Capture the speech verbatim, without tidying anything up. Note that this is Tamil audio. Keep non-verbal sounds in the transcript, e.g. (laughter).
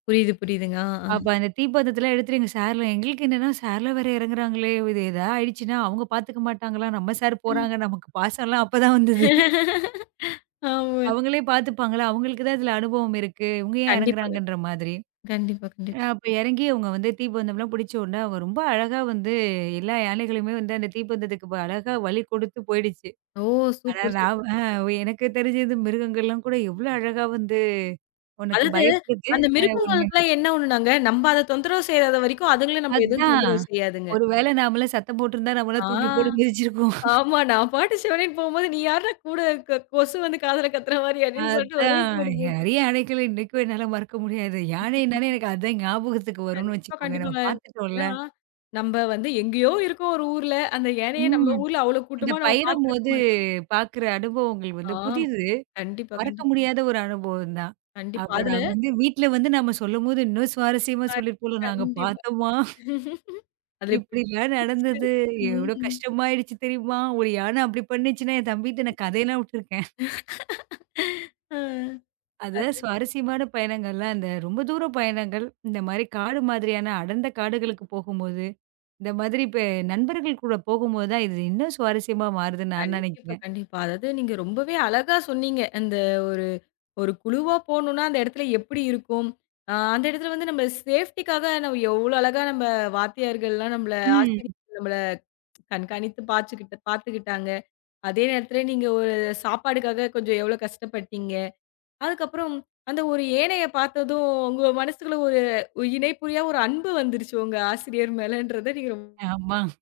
புரியுது, புரியுதுங்க. ஆ, ஆ. அப்ப அந்த தீப்பந்தத்தேல்ல எடுத்துட்டு சார்லாம், எங்களுக்கு என்னன்னா சார்லாம் வேற எறங்குறாங்களே! இது ஏதா ஆயிடுச்சுன்னா அவங்க பாத்துக்க மாட்டாங்களா, நம்ம சார் ம். போறாங்க, நமக்குப் பாசோல அப்பதான் வந்தது. ஆமே. அவங்களே பாத்துப்பாங்களா அவங்களுக்கு தான் இதுல அனுபவம் இருக்கு. இவங்க ஏன் கண்டிப்பாங்க, இறங்குகிறாங்கன்ற மாதிரி. கண்டிப்பா, அ கண்டிப் அப்ப எறங்கி இவங்க வந்து தீப்பந்தம்லாம் புடிச்ச உடனே அவங்க ரொம்ப அழகா வந்து எல்லா யானைகளுமே வந்து அந்த தீப்பந்தத்துக்கு அழகா வழி கொடுத்துப் போயிடுச்சு. ஓ! ஆனா சூப்பர், சூப்பர். நாம அ எனக்கு தெரிஞ்சது மிருகங்கள் எல்லாம் கூட எவ்ளோ அழகா வந்து ஒண்ணுக்கு அதாவது பயப்படுது. அந்த அ ஒண்ணு மிருகங்களுக்குலா என்ன ஒன்னுனாங்க, நம்ம அதத் தொந்தரவு செய்யாத வரைக்கோ அதுங்கலோ நம்மள எதுவும் அதான். தொந்தரவு செய்யாதுங்க. ஒருவேளை நாமலாம் சத்தம் போட்டு இருந்தா, நம்மள ஆ, தூக்கி போட்டு மிதிச்சு இருக்கும். ஆமா நான் பாட்டுச் சிவனேனு போம்போது நீ யார்ரா கூட க கொசு வந்து காதுல கத்துற மாரி அப்படின்னு சொல்டு ஒரெ அதான். போடு போட்ரும். நிறைய யானைகளை இன்னைக்கும் என்னால மறக்க முடியாது. யானைனானே (laughs) எனக்கு அதான் ஞாபகத்துக்கு வரும்னு கண்டிப்பா, வெச்சுக்கோங்க. நம்ம கண்டிப்பாங்க. ஏனா பாத்துட்டோல. நம்ம வந்து எங்கயோ இருக்கோ ஒரு ஊர்ல அந்த யனைய நம்ம ம். ஊர்ல அவ்ளோ அந்த கூட்டமா நாம பாத்துருக்க பயணம்மோது மாட்டோம். பாக்குற அனுபவங்கள் ஆ, வந்து புதிது. கண்டிப்பா, மறக்க கண்டிப்பா. முடியாத ஒரு அனுபவம்ந்தா. கண்டிப்பா. அப்போ அதுல நாங்க வந்து வீட்ல வந்து நாம சொல்லம்போது இன்னா சுவாரஸ்யமா ஆ சொல்லிறுபோல. நாங்க கண்டிப்பா. பாத்தம்மா (laughs) (unintelligible) அதே இப்டிலா நடந்தது. நிச்சயமா, எவ்ளோ ம். கஷ்டமா ஆயிடுச்சு தெரியுமா? ஒரு யானை அப்படி பண்ணிச்சுன என் தம்பிட்ட நா கதை எல்லாம் உட்டுருக்கேன். (laughs) ஆ, அது அது சுவாரஸ்யமான பயனங்கள்லா இந்த ரொம்ப தூர பயணங்கள். இந்த மாரி காடு மாதிரியான அடர்ந்த காடுகளுக்குப் போகுமோது இந்த மாதிரி பெ நண்பர்கள் கூடப் போகும்போது தான் இது இன்னும் சுவாரஸ்யமா மாறுதுன்னு நான் கண்டிப்பா, நனைக்கிறேன். கண்டிப்பா. அதாவது நீங்க ரொம்பவே அழகா சொன்னீங்க அந்த ஒரு, ஒரு குழுவா போனோனா அந்த எடத்துல எப்படி இருக்கும். அ அந்த எடத்துல வந்து நம்ம சேஃப்டிக்காக எவ்ளோ அழகா நம்ம வாத்தியார்கள்ளா. நம்ல ம். ஆசிரிய நம்மள கண்காணித்து பாச்சுக்குட்டு பாத்துக்கிட்டாங்க. அதே நேரத்துல நீங்க ஒரு சாப்பாட்டுக்காக கொஞ்சோ எவ்ளோ கஷ்டபட்டிங்க. அதுக்கப்புறம் அந்த ஒரு யனைய பாத்தததும் உங்க மனசுல ஒரு இணைப்புரியா ஒரு அன்பு வந்துருச்சு உங்க ஆசிரியர் மேலன்றதை நீங்க, ரொம்ப ஆமா.